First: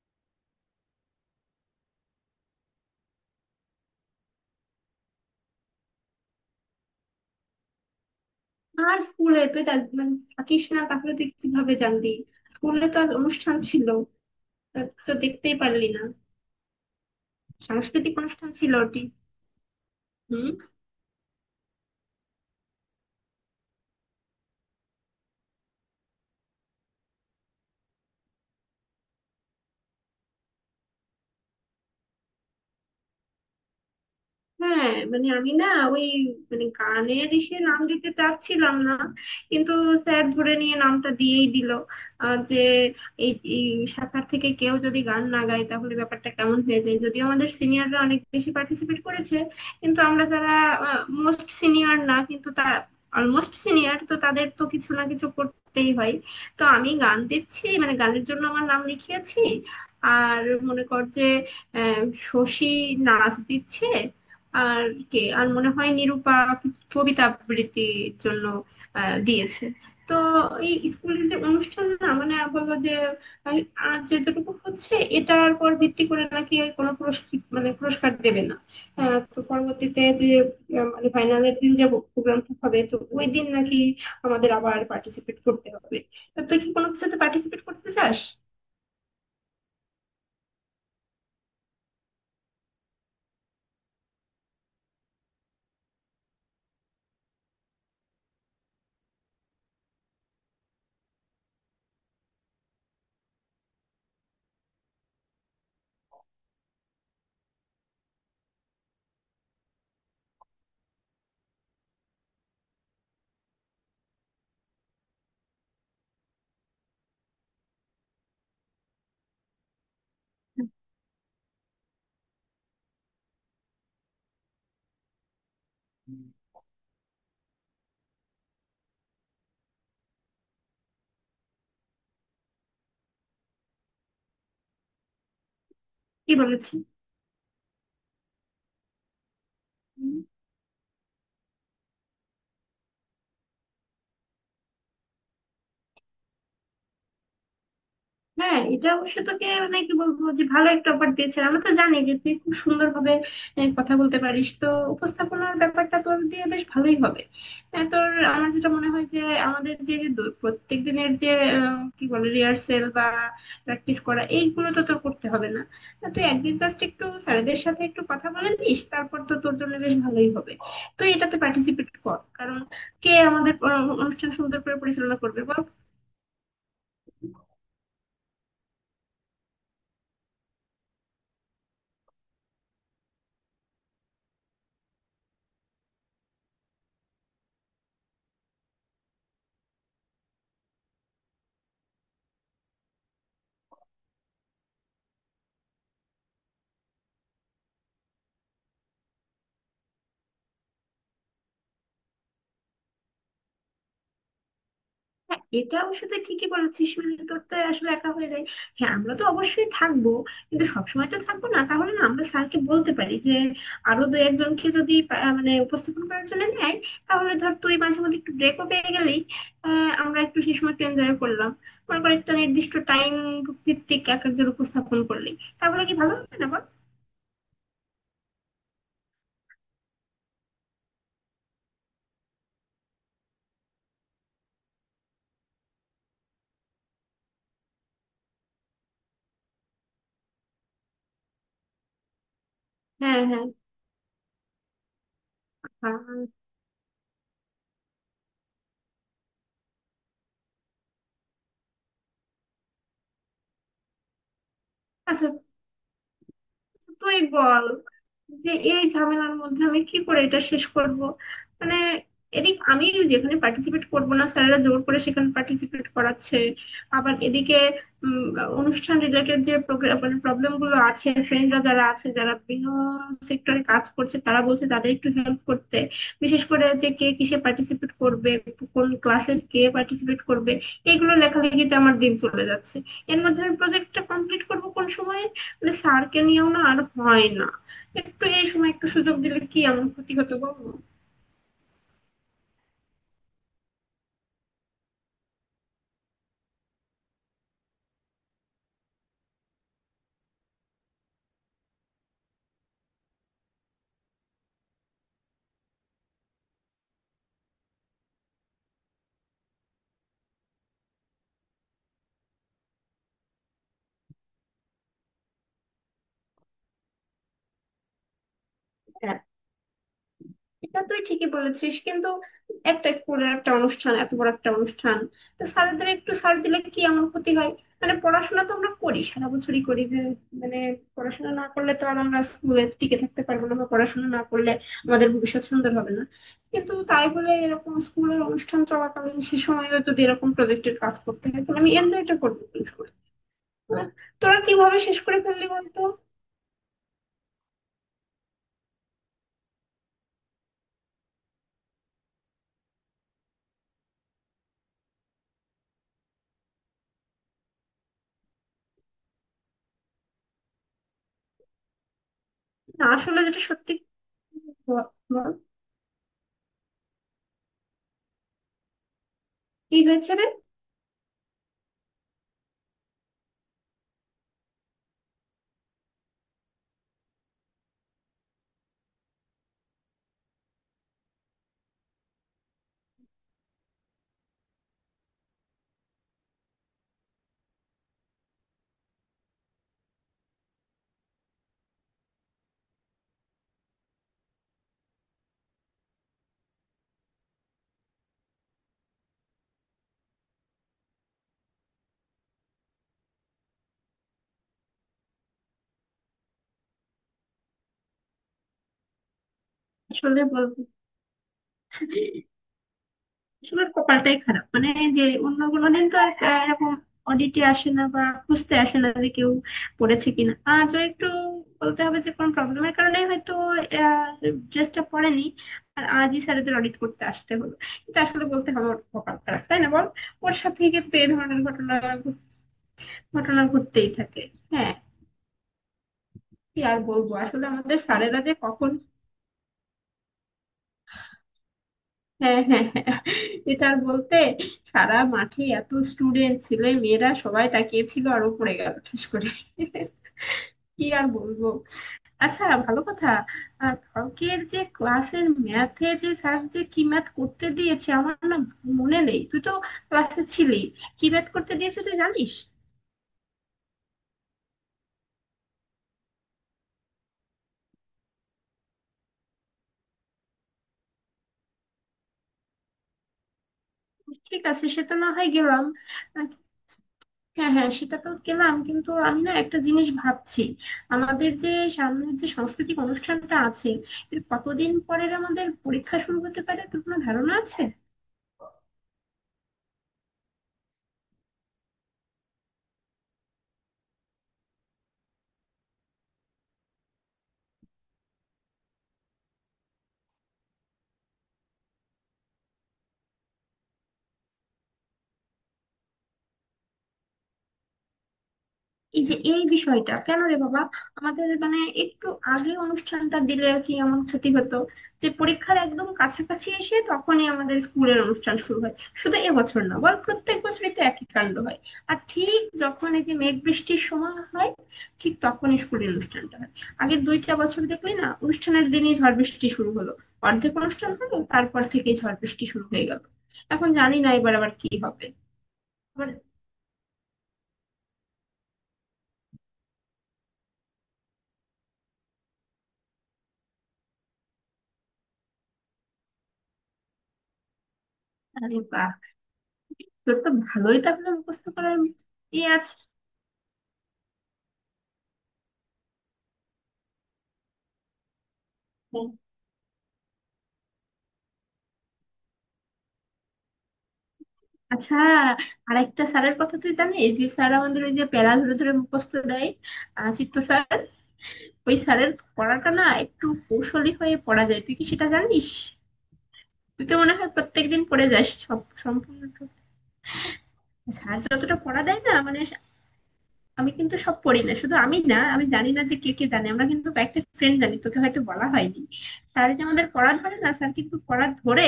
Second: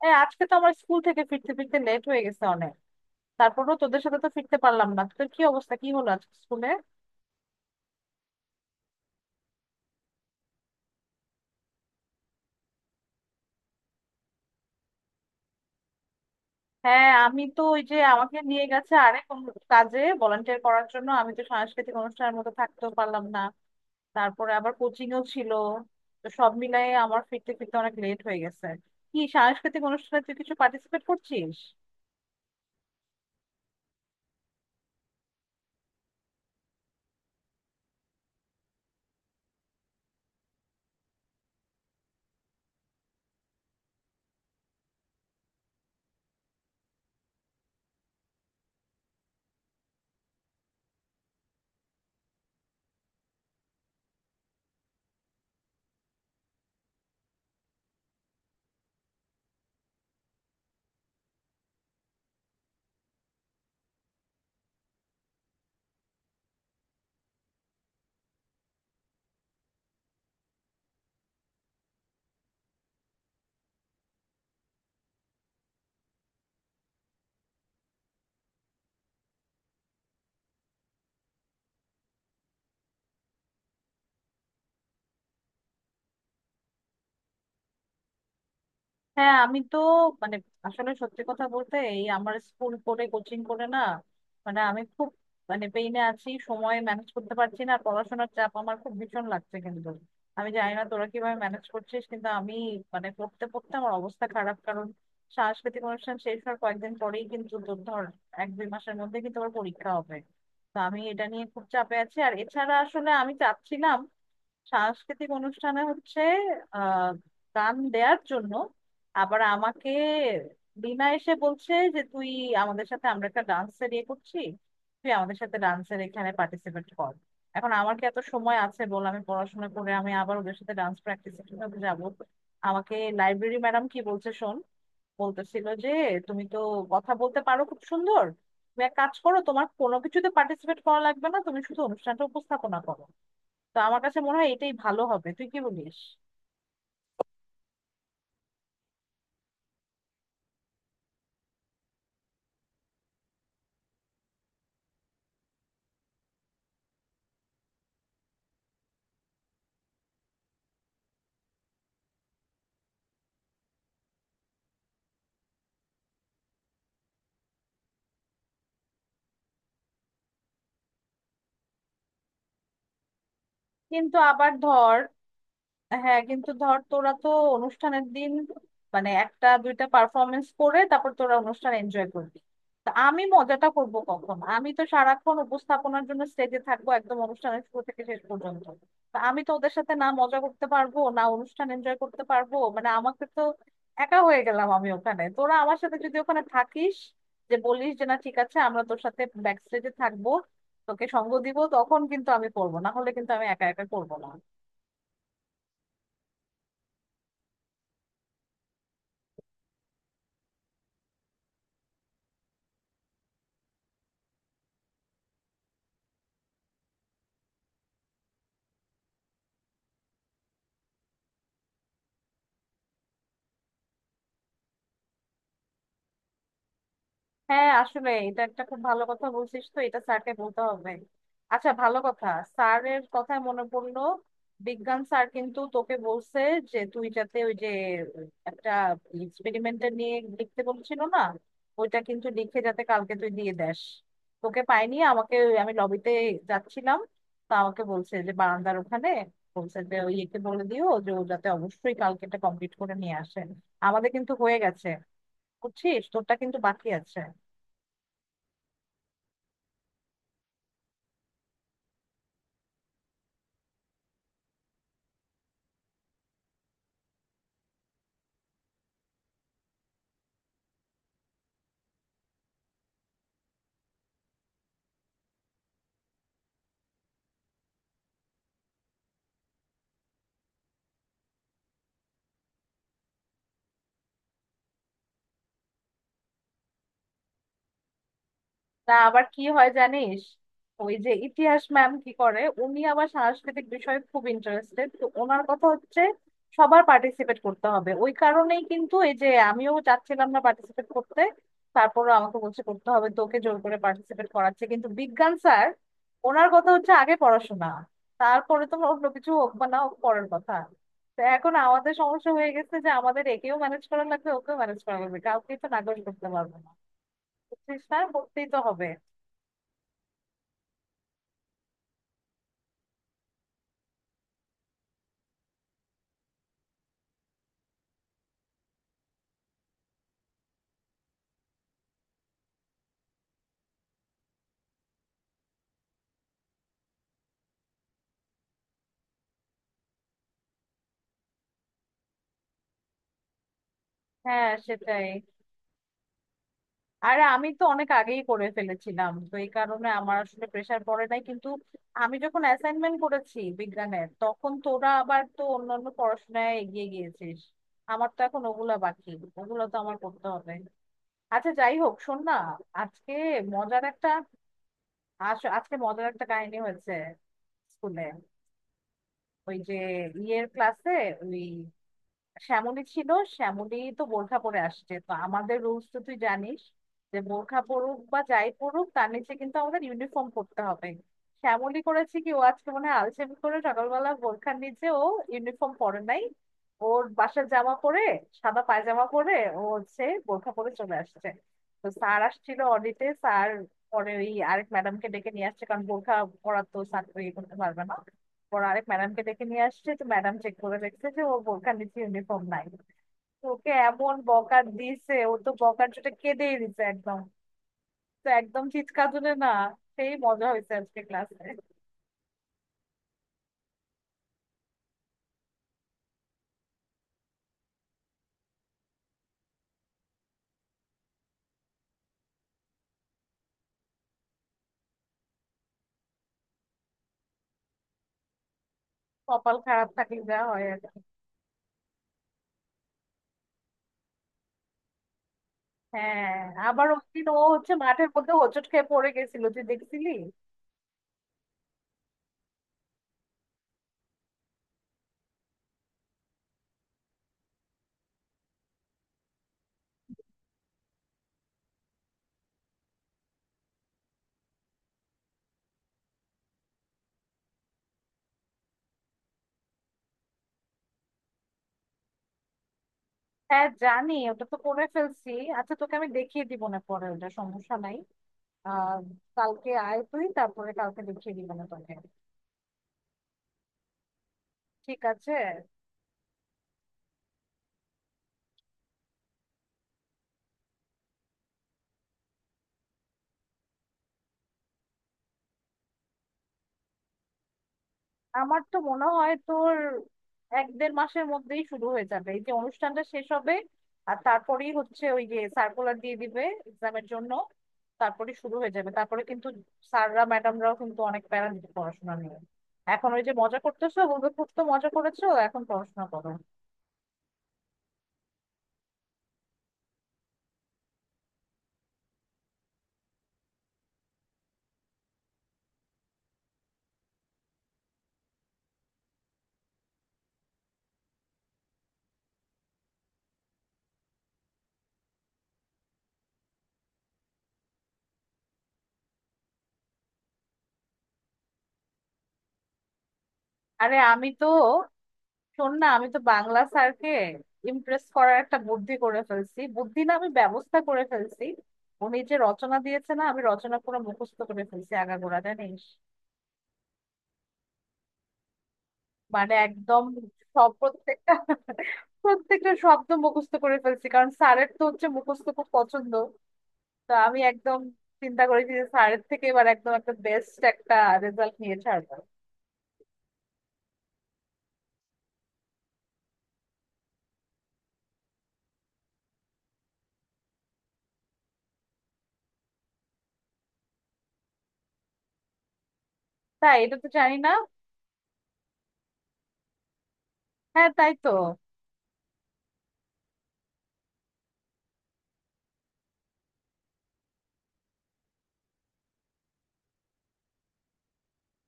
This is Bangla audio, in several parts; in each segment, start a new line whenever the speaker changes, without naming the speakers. হ্যাঁ, আজকে তো আমার স্কুল থেকে ফিরতে ফিরতে লেট হয়ে গেছে অনেক। তারপরও তোদের সাথে তো ফিরতে পারলাম না। তোদের কি অবস্থা, কি হলো আজকে স্কুলে?
আর স্কুলে তুই তা- মানে থাকিস না, তাহলে তুই কিভাবে জানবি? স্কুলে তো আজ অনুষ্ঠান ছিল। তা তুই তো দেখতেই পারলি না।
হ্যাঁ, আমি তো ওই যে
সাংস্কৃতিক
আমাকে
অনুষ্ঠান
নিয়ে
ছিল
গেছে
ওটি।
আরেক অন্য কাজে ভলান্টিয়ার
হম।
করার জন্য, আমি তো সাংস্কৃতিক অনুষ্ঠানের মতো থাকতেও পারলাম না। তারপরে আবার কোচিংও ছিল। তো সব মিলাই আমার ফিরতে ফিরতে অনেক লেট হয়ে গেছে। কি, সাংস্কৃতিক অনুষ্ঠানে তুই কিছু পার্টিসিপেট করছিস?
হ্যাঁ আমি না, ওই, গানের ইসে নাম দিতে চাচ্ছিলাম না, কিন্তু স্যার ধরে নিয়ে নামটা দিয়েই দিল। যে এই এই শাখার থেকে কেউ যদি গান না গায় তাহলে ব্যাপারটা কেমন হয়ে যায়। যদিও আমাদের সিনিয়ররা অনেক বেশি পার্টিসিপেট করেছে, কিন্তু আমরা যারা মোস্ট সিনিয়র না, কিন্তু তা অলমোস্ট সিনিয়র, তো তাদের তো কিছু না কিছু করতেই হয়। তো আমি গান দিচ্ছি, গানের জন্য আমার নাম লিখিয়েছি। আর মনে কর যে আহ, শশী নাচ দিচ্ছে, আর কে আর মনে হয় নিরূপা কিছু কবিতা আবৃত্তির জন্য দিয়েছে। তো এই স্কুলের যে অনুষ্ঠান, না বললো যে আহ, আর যেটুকু হচ্ছে এটার পর ভিত্তি করে নাকি আর কোনো পুরস্কার, পুরস্কার দেবে না। তো পরবর্তীতে যে আহ, মানে ফাইনালের দিন যে প্রোগ্রামটা হবে, তো ওই দিন নাকি আমাদের আবার পার্টিসিপেট করতে হবে। তো তুই কি কোনো কিছুতে পার্টিসিপেট করতে চাস?
হ্যাঁ, আমি তো, মানে, আসলে সত্যি কথা বলতে এই আমার স্কুল করে কোচিং করে না। মানে আমি খুব, মানে পেইনে আছি, সময় ম্যানেজ করতে পারছি না, আর পড়াশোনার চাপ আমার খুব ভীষণ লাগছে, কিন্তু আমি জানি না তোরা কিভাবে ম্যানেজ করছিস। কিন্তু আমি, মানে, পড়তে পড়তে আমার অবস্থা খারাপ, কারণ সাংস্কৃতিক অনুষ্ঠান শেষ হওয়ার কয়েকদিন পরেই কিন্তু তোর ধর 1-2 মাসের মধ্যে কিন্তু আমার পরীক্ষা হবে। তো আমি এটা নিয়ে খুব চাপে আছি। আর এছাড়া আসলে আমি চাচ্ছিলাম সাংস্কৃতিক অনুষ্ঠানে হচ্ছে আহ গান দেওয়ার জন্য। আবার আমাকে বিনা এসে বলছে যে তুই, আমাদের সাথে আমরা একটা ডান্সের ইয়ে করছি, তুই আমাদের সাথে ডান্সের এখানে পার্টিসিপেট কর। এখন আমার কি এত সময় আছে বল? আমি পড়াশোনা করে আমি আবার ওদের সাথে ডান্স প্র্যাকটিস কিভাবে যাবো? আমাকে লাইব্রেরি ম্যাডাম কি বলছে শোন। বলতেছিল যে
কি
তুমি তো
বলেছিস?
কথা বলতে পারো খুব সুন্দর, তুমি এক কাজ করো, তোমার কোনো কিছুতে পার্টিসিপেট করা লাগবে না, তুমি শুধু অনুষ্ঠানটা উপস্থাপনা করো। তো আমার কাছে মনে হয় এটাই ভালো হবে, তুই কি বলিস?
হ্যাঁ, এটা অবশ্য তোকে কি বলবো, যে ভালো একটা অফার দিয়েছে। আমরা তো জানি যে তুই খুব সুন্দর ভাবে কথা বলতে পারিস তো, উপস্থাপনার ব্যাপারটা তোর দিয়ে বেশ ভালোই হবে। আহ, তোর আমার যেটা মনে হয় যে আমাদের যে প্রত্যেক দিনের যে কি বলে, রিহার্সেল বা প্র্যাকটিস করা, এইগুলো তো তোর করতে হবে না। তুই একদিন জাস্ট একটু স্যারেদের সাথে একটু কথা বলে নিস, তারপর তো তোর জন্য বেশ ভালোই হবে। তুই এটাতে পার্টিসিপেট কর, কারণ কে আমাদের
কিন্তু
অনুষ্ঠান
আবার
সুন্দর করে
ধর,
পরিচালনা করবে বল?
হ্যাঁ, কিন্তু ধর তোরা তো অনুষ্ঠানের দিন মানে একটা দুইটা পারফরমেন্স করে তারপর তোরা অনুষ্ঠান এনজয় করবি। তা আমি মজাটা করব কখন? আমি তো সারাক্ষণ উপস্থাপনার জন্য স্টেজে থাকবো একদম অনুষ্ঠানের শুরু থেকে শেষ পর্যন্ত। তা আমি তো ওদের সাথে না মজা করতে পারবো, না অনুষ্ঠান এনজয় করতে পারবো, মানে আমাকে তো একা হয়ে গেলাম আমি ওখানে। তোরা আমার সাথে যদি ওখানে থাকিস, যে বলিস যে না, ঠিক আছে আমরা তোর সাথে ব্যাক স্টেজে থাকবো, তোকে সঙ্গ দিব, তখন কিন্তু আমি করবো, না হলে কিন্তু আমি একা একা করবো না।
হ্যাঁ, এটা অবশ্য তুই ঠিকই বলেছিস, তোর তো আসলে একা হয়ে যায়। হ্যাঁ, আমরা তো অবশ্যই থাকবো, কিন্তু সবসময় তো থাকবো না। তাহলে না আমরা স্যারকে বলতে পারি যে আরো দু একজনকে যদি পা- মানে উপস্থাপন করার জন্য নেয়, তাহলে ধর তুই মাঝে মধ্যে একটু ব্রেকও পেয়ে গেলি। আমরা একটু সেই সময় একটু এনজয় করলাম। মনে কর একটা নির্দিষ্ট টাইম ভিত্তিক এক একজন উপস্থাপন করলি, তাহলে কি ভালো হবে না বল?
হ্যাঁ, আসলে এটা একটা খুব ভালো কথা বলছিস, তো এটা স্যারকে বলতে হবে। আচ্ছা, ভালো কথা, স্যারের কথায় মনে পড়লো, বিজ্ঞান স্যার কিন্তু তোকে বলছে যে তুই যাতে ওই যে একটা এক্সপেরিমেন্টটা নিয়ে লিখতে বলছিল না, ওইটা কিন্তু লিখে যাতে কালকে
হ্যাঁ,
তুই
হ্যাঁ,
দিয়ে দেস। তোকে পাইনি, আমাকে আমি লবিতে
হ্যাঁ।
যাচ্ছিলাম, তা আমাকে বলছে যে বারান্দার ওখানে, বলছে যে ওই একে বলে দিও যে ও যাতে অবশ্যই কালকে এটা কমপ্লিট করে নিয়ে আসে। আমাদের কিন্তু হয়ে গেছে,
আচ্ছা
বুঝছিস, তোরটা কিন্তু বাকি
তুই
আছে।
বল, যে এই ঝামেলার মধ্যে আমি কি করে এটা শেষ করব। মানে এদিক আমি যেখানে পার্টিসিপেট করব না, স্যারেরা জোর করে সেখানে পার্টিসিপেট করাচ্ছে। আবার এদিকে উম, অনুষ্ঠান রিলেটেড যে প্রবলেম গুলো আছে, ফ্রেন্ডরা যারা আছে, যারা বিভিন্ন সেক্টরে কাজ করছে, তারা বলছে তাদের একটু হেল্প করতে, বিশেষ করে যে কে কিসে পার্টিসিপেট করবে, কোন ক্লাসের কে পার্টিসিপেট করবে, এগুলো লেখালেখিতে আমার দিন চলে যাচ্ছে। এর মধ্যে আমি প্রজেক্টটা কমপ্লিট করব কোন সময়ে? স্যারকে নিয়েও না আর হয় না। একটু এই সময় একটু
না,
সুযোগ
আবার
দিলে
কি
কি
হয়
এমন ক্ষতি
জানিস,
হতো বলো?
ওই যে ইতিহাস ম্যাম কি করে, উনি আবার সাংস্কৃতিক বিষয়ে খুব ইন্টারেস্টেড, তো ওনার কথা হচ্ছে সবার পার্টিসিপেট করতে হবে। ওই কারণেই কিন্তু এই যে, আমিও চাচ্ছিলাম না পার্টিসিপেট করতে, তারপরে আমাকে বলছে করতে হবে, তোকে জোর করে পার্টিসিপেট করাচ্ছে। কিন্তু বিজ্ঞান স্যার, ওনার কথা হচ্ছে আগে পড়াশোনা, তারপরে তোমার অন্য কিছু হোক বা না হোক পরের কথা। তো এখন আমাদের সমস্যা হয়ে গেছে যে আমাদের একেও ম্যানেজ করা লাগবে, ওকেও ম্যানেজ করা লাগবে, কাউকেই তো নাকচ করতে পারবো না। বুঝছিস, না করতেই তো হবে।
হ্যাঁ, এটা তুই ঠিকই বলেছিস, কিন্তু একটা স্কুলের একটা অনুষ্ঠান, এত বড় একটা অনুষ্ঠান, তো স্যারদের একটু স্যার দিলে কি এমন ক্ষতি হয়? পড়াশোনা তো আমরা করি, সারা বছরই করি যে, মানে পড়াশোনা না করলে তো আর আমরা স্কুলে টিকে থাকতে পারবো না, বা পড়াশোনা না করলে আমাদের ভবিষ্যৎ সুন্দর হবে না। কিন্তু তাই বলে এরকম স্কুলের অনুষ্ঠান চলাকালীন সে সময় যদি এরকম প্রজেক্টের কাজ করতে হয়, তাহলে আমি এনজয়টা করবো কোন সময়? তোরা
হ্যাঁ
কিভাবে শেষ
সেটাই।
করে ফেললি বলতো?
আর আমি তো অনেক আগেই করে ফেলেছিলাম, তো এই কারণে আমার আসলে প্রেসার পড়ে নাই। কিন্তু আমি যখন অ্যাসাইনমেন্ট করেছি বিজ্ঞানের, তখন তোরা আবার তো অন্যান্য পড়াশোনায় এগিয়ে গিয়েছিস। আমার তো এখন ওগুলা বাকি, ওগুলো তো আমার করতে হবে। আচ্ছা যাই হোক, শোন না,
না
আজকে
আসলে যেটা সত্যি।
মজার একটা
ব- বল,
আজকে মজার একটা কাহিনী হয়েছে স্কুলে। ওই যে
কি হয়েছে রে?
ইয়ের ক্লাসে, ওই শ্যামলী ছিল, শ্যামলী তো বোরখা পরে আসছে। তো আমাদের রুলস তো তুই জানিস যে বোরখা পরুক বা যাই পরুক তার নিচে কিন্তু আমাদের ইউনিফর্ম পরতে হবে। শ্যামলী করেছে কি, ও আজকে মনে হয় আলসেমি করে সকালবেলা বোরখার নিচে ও ইউনিফর্ম পরে নাই, ওর বাসার জামা পরে, সাদা পায়জামা পরে ও হচ্ছে বোরখা পরে চলে আসছে। তো স্যার আসছিল অডিটে, স্যার পরে ওই আরেক ম্যাডামকে ডেকে নিয়ে আসছে, কারণ বোরখা পরা তো স্যার ইয়ে করতে পারবে না। ওর আরেক ম্যাডামকে ডেকে নিয়ে আসছে, তো ম্যাডাম চেক করে দেখছে যে ও বোরখার নিচে ইউনিফর্ম নাই। তো ওকে এমন বকা দিছে, ও তো বকার জন্য কেঁদেই দিছে একদম, তো একদম চিৎকার তুলে না, সেই
আসলে
মজা
বলবো,
হয়েছে আজকে ক্লাসে।
আসলে কপালটাই খারাপ। যে অন্য কোনো দিন তো আর এরকম অডিটে আসে না বা খুঁজতে আসে না যে কেউ পড়েছে কিনা, আজও একটু বলতে হবে যে কোনো প্রবলেমের কারণে হয়তো ড্রেসটা পরেনি, আর আজই স্যারেদের অডিট করতে আসতে হলো। এটা আসলে বলতে হবে ওর কপাল খারাপ,
কপাল
তাই না বল?
খারাপ থাকলে
ওর
যা
সাথে
হয় আর
কিন্তু
কি।
এই ধরনের ঘটনা ঘট- ঘটনা ঘটতেই থাকে। হ্যাঁ,
হ্যাঁ,
কি আর
আবার ওই
বলবো,
দিন ও
আসলে
হচ্ছে
আমাদের
মাঠের
স্যারেরা
মধ্যে
যে
হোঁচট
কখন।
খেয়ে পড়ে গেছিল, তুই দেখছিলি।
হ্যাঁ, হ্যাঁ, হ্যাঁ। এটা আর বলতে, সারা মাঠে এত স্টুডেন্ট ছেলে মেয়েরা সবাই তাকিয়েছিল, আর ও পড়ে গেল ঠাস করে। কি আর বলবো। আচ্ছা ভালো কথা, কালকের যে ক্লাসের ম্যাথে যে স্যার যে কি ম্যাথ করতে দিয়েছে আমার না মনে নেই। তুই তো ক্লাসে ছিলি, কি ম্যাথ করতে দিয়েছে তুই জানিস?
হ্যাঁ জানি, ওটা তো করে ফেলছি। আচ্ছা, তোকে আমি দেখিয়ে দিব না পরে, ওটা সমস্যা নাই। আহ কালকে আয় তুই, তারপরে কালকে দেখিয়ে দিব না তোকে।
ঠিক আছে, সে তো
ঠিক
না হয়
আছে।
গেলাম। হ্যাঁ, হ্যাঁ, সেটা তো গেলাম, কিন্তু আমি না একটা জিনিস ভাবছি, আমাদের যে সামনের যে সাংস্কৃতিক অনুষ্ঠানটা আছে, এর কতদিন পরের আমাদের পরীক্ষা শুরু হতে পারে তোর কোনো ধারণা আছে?
আমার তো মনে হয় তোর 1-1.5 মাসের মধ্যেই শুরু হয়ে যাবে। এই যে অনুষ্ঠানটা শেষ হবে, আর তারপরেই হচ্ছে ওই যে সার্কুলার দিয়ে দিবে এক্সামের জন্য, তারপরে শুরু হয়ে যাবে। তারপরে কিন্তু স্যাররা, ম্যাডামরাও কিন্তু অনেক প্যারা দিতে পড়াশোনা নিয়ে। এখন ওই যে মজা করতেছো, বলবে খুব তো মজা করেছো, এখন পড়াশোনা করো।
এই যে এই বিষয়টা কেন রে বাবা, আমাদের একটু আগে অনুষ্ঠানটা দিলে আর কি এমন ক্ষতি হতো? যে পরীক্ষার একদম কাছাকাছি এসে তখনই আমাদের স্কুলের অনুষ্ঠান শুরু হয়, শুধু এবছর না বল, প্রত্যেক বছরই তো একই কাণ্ড হয়। আর ঠিক যখন এই যে মেঘ বৃষ্টির সময় হয়, ঠিক তখনই স্কুলের অনুষ্ঠানটা হয়। আগের দুইটা বছর দেখলি না, অনুষ্ঠানের দিনই ঝড় বৃষ্টি শুরু হলো, অর্ধেক অনুষ্ঠান হলো তারপর থেকেই ঝড় বৃষ্টি শুরু হয়ে গেল। এখন
আরে
জানি না
আমি
এবার
তো,
আবার কি হবে।
শোন না, আমি তো
আবার-
বাংলা স্যারকে ইমপ্রেস করার একটা বুদ্ধি করে ফেলছি, বুদ্ধি না, আমি ব্যবস্থা করে ফেলছি। উনি যে রচনা দিয়েছে না, আমি রচনা পুরো মুখস্থ করে ফেলছি আগাগোড়া, জানিস,
আরে বাহ,
মানে একদম
তোর তো
সব
ভালোই তাহলে
প্রত্যেকটা
মুখস্থ করার ইয়ে
প্রত্যেকটা
আছে।
শব্দ মুখস্থ করে ফেলছি, কারণ স্যারের তো হচ্ছে মুখস্থ খুব পছন্দ। তো আমি একদম চিন্তা করেছি যে স্যারের থেকে এবার একদম একটা বেস্ট একটা রেজাল্ট নিয়ে ছাড়বো।
আচ্ছা, আরেকটা স্যারের কথা তুই জানিস, যে স্যার আমাদের ওই যে প্যারা ধরে ধরে মুখস্থ দেয়, চিত্ত স্যার, ওই স্যারের পড়াটা না একটু কৌশলী হয়ে পড়া যায়, তুই কি সেটা জানিস?
তাই,
তুই তো
এটা তো
মনে হয়
জানি না।
প্রত্যেকদিন পড়ে যাস সব সম্পূর্ণ।
হ্যাঁ তাই
স্যার
তো,
যতটা পড়া দেয় না, আমি কিন্তু সব পড়ি না। শুধু আমি না, আমি জানি না যে কে কে জানে, আমরা কিন্তু কয়েকটা ফ্রেন্ড জানি, তোকে হয়তো বলা হয়নি। স্যার যে আমাদের পড়া ধরে না, স্যার কিন্তু পড়া ধরে,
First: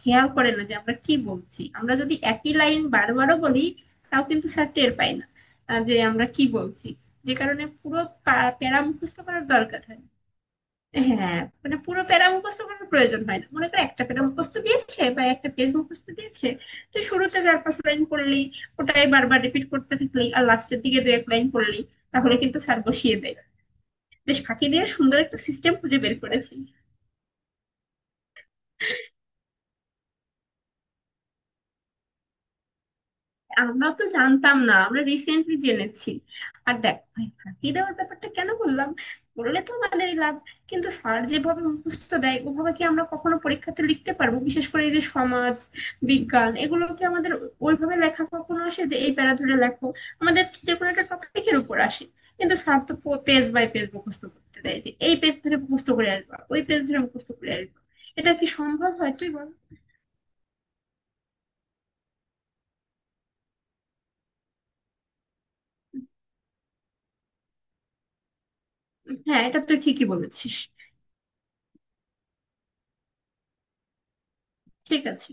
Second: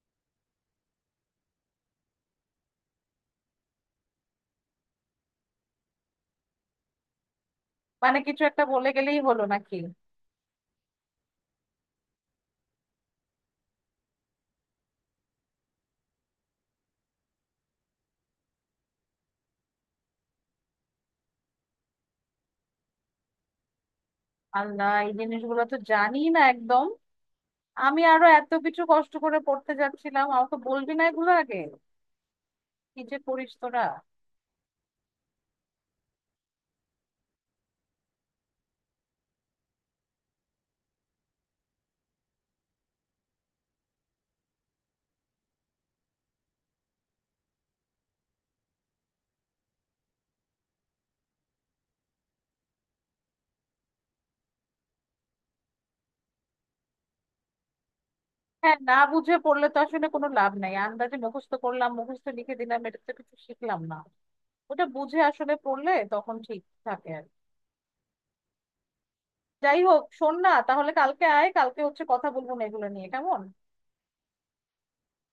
খেয়াল করে না যে আমরা কি বলছি। আমরা যদি একই লাইন বারবারও বলি তাও কিন্তু স্যার টের পায় না যে আমরা কি বলছি। যে কারণে পুরো
মানে কিছু একটা
প্যারা
বলে
মুখস্থ
গেলেই হলো
করার
নাকি?
দরকার হয়। হ্যাঁ, পুরো প্যারা মুখস্থ করার প্রয়োজন হয় না। মনে করো একটা প্যারা মুখস্থ দিয়েছে বা একটা পেজ মুখস্থ দিয়েছে, তো শুরুতে চার পাঁচ লাইন পড়লি, ওটাই বারবার রিপিট করতে থাকলি, আর লাস্টের দিকে দু এক লাইন পড়লি, তাহলে কিন্তু স্যার বসিয়ে দেয়। বেশ ফাঁকি দিয়ে
আল্লাহ, এই
সুন্দর একটা
জিনিসগুলো
সিস্টেম
তো
খুঁজে বের
জানি না
করেছি।
একদম, আমি আরো এত কিছু কষ্ট করে পড়তে যাচ্ছিলাম, আমাকে বলবি না এগুলো আগে, কি যে করিস তোরা।
আমরা তো জানতাম না, আমরা রিসেন্টলি জেনেছি। আর দেখ ভাই, ফাঁকি দেওয়ার ব্যাপারটা কেন বললাম, বললে তো আমাদেরই লাভ, কিন্তু স্যার যেভাবে মুখস্থ দেয় ওভাবে কি আমরা কখনো পরীক্ষাতে লিখতে পারবো? বিশেষ করে এই যে সমাজ বিজ্ঞান, এগুলো কি আমাদের ওইভাবে লেখা কখনো আসে যে এই প্যারা ধরে লেখো? আমাদের তো যে কোনো একটা টপিকের উপর আসে, কিন্তু স্যার তো পেজ বাই পেজ মুখস্থ করতে দেয়, যে এই পেজ ধরে মুখস্থ করে আসবা, ওই পেজ ধরে মুখস্থ করে আসবা। এটা কি
হ্যাঁ,
সম্ভব
না
হয় তুই
বুঝে
বল?
পড়লে তো আসলে কোনো লাভ নাই, আন্দাজে মুখস্থ করলাম, মুখস্থ লিখে দিলাম, এটা তো কিছু শিখলাম না। ওটা বুঝে আসলে পড়লে তখন ঠিক থাকে আর কি।
হ্যাঁ, এটা তুই
যাই হোক,
ঠিকই
শোন না,
বলেছিস।
তাহলে কালকে আয়, কালকে হচ্ছে কথা বলবো না এগুলো নিয়ে, কেমন?
ঠিক আছে।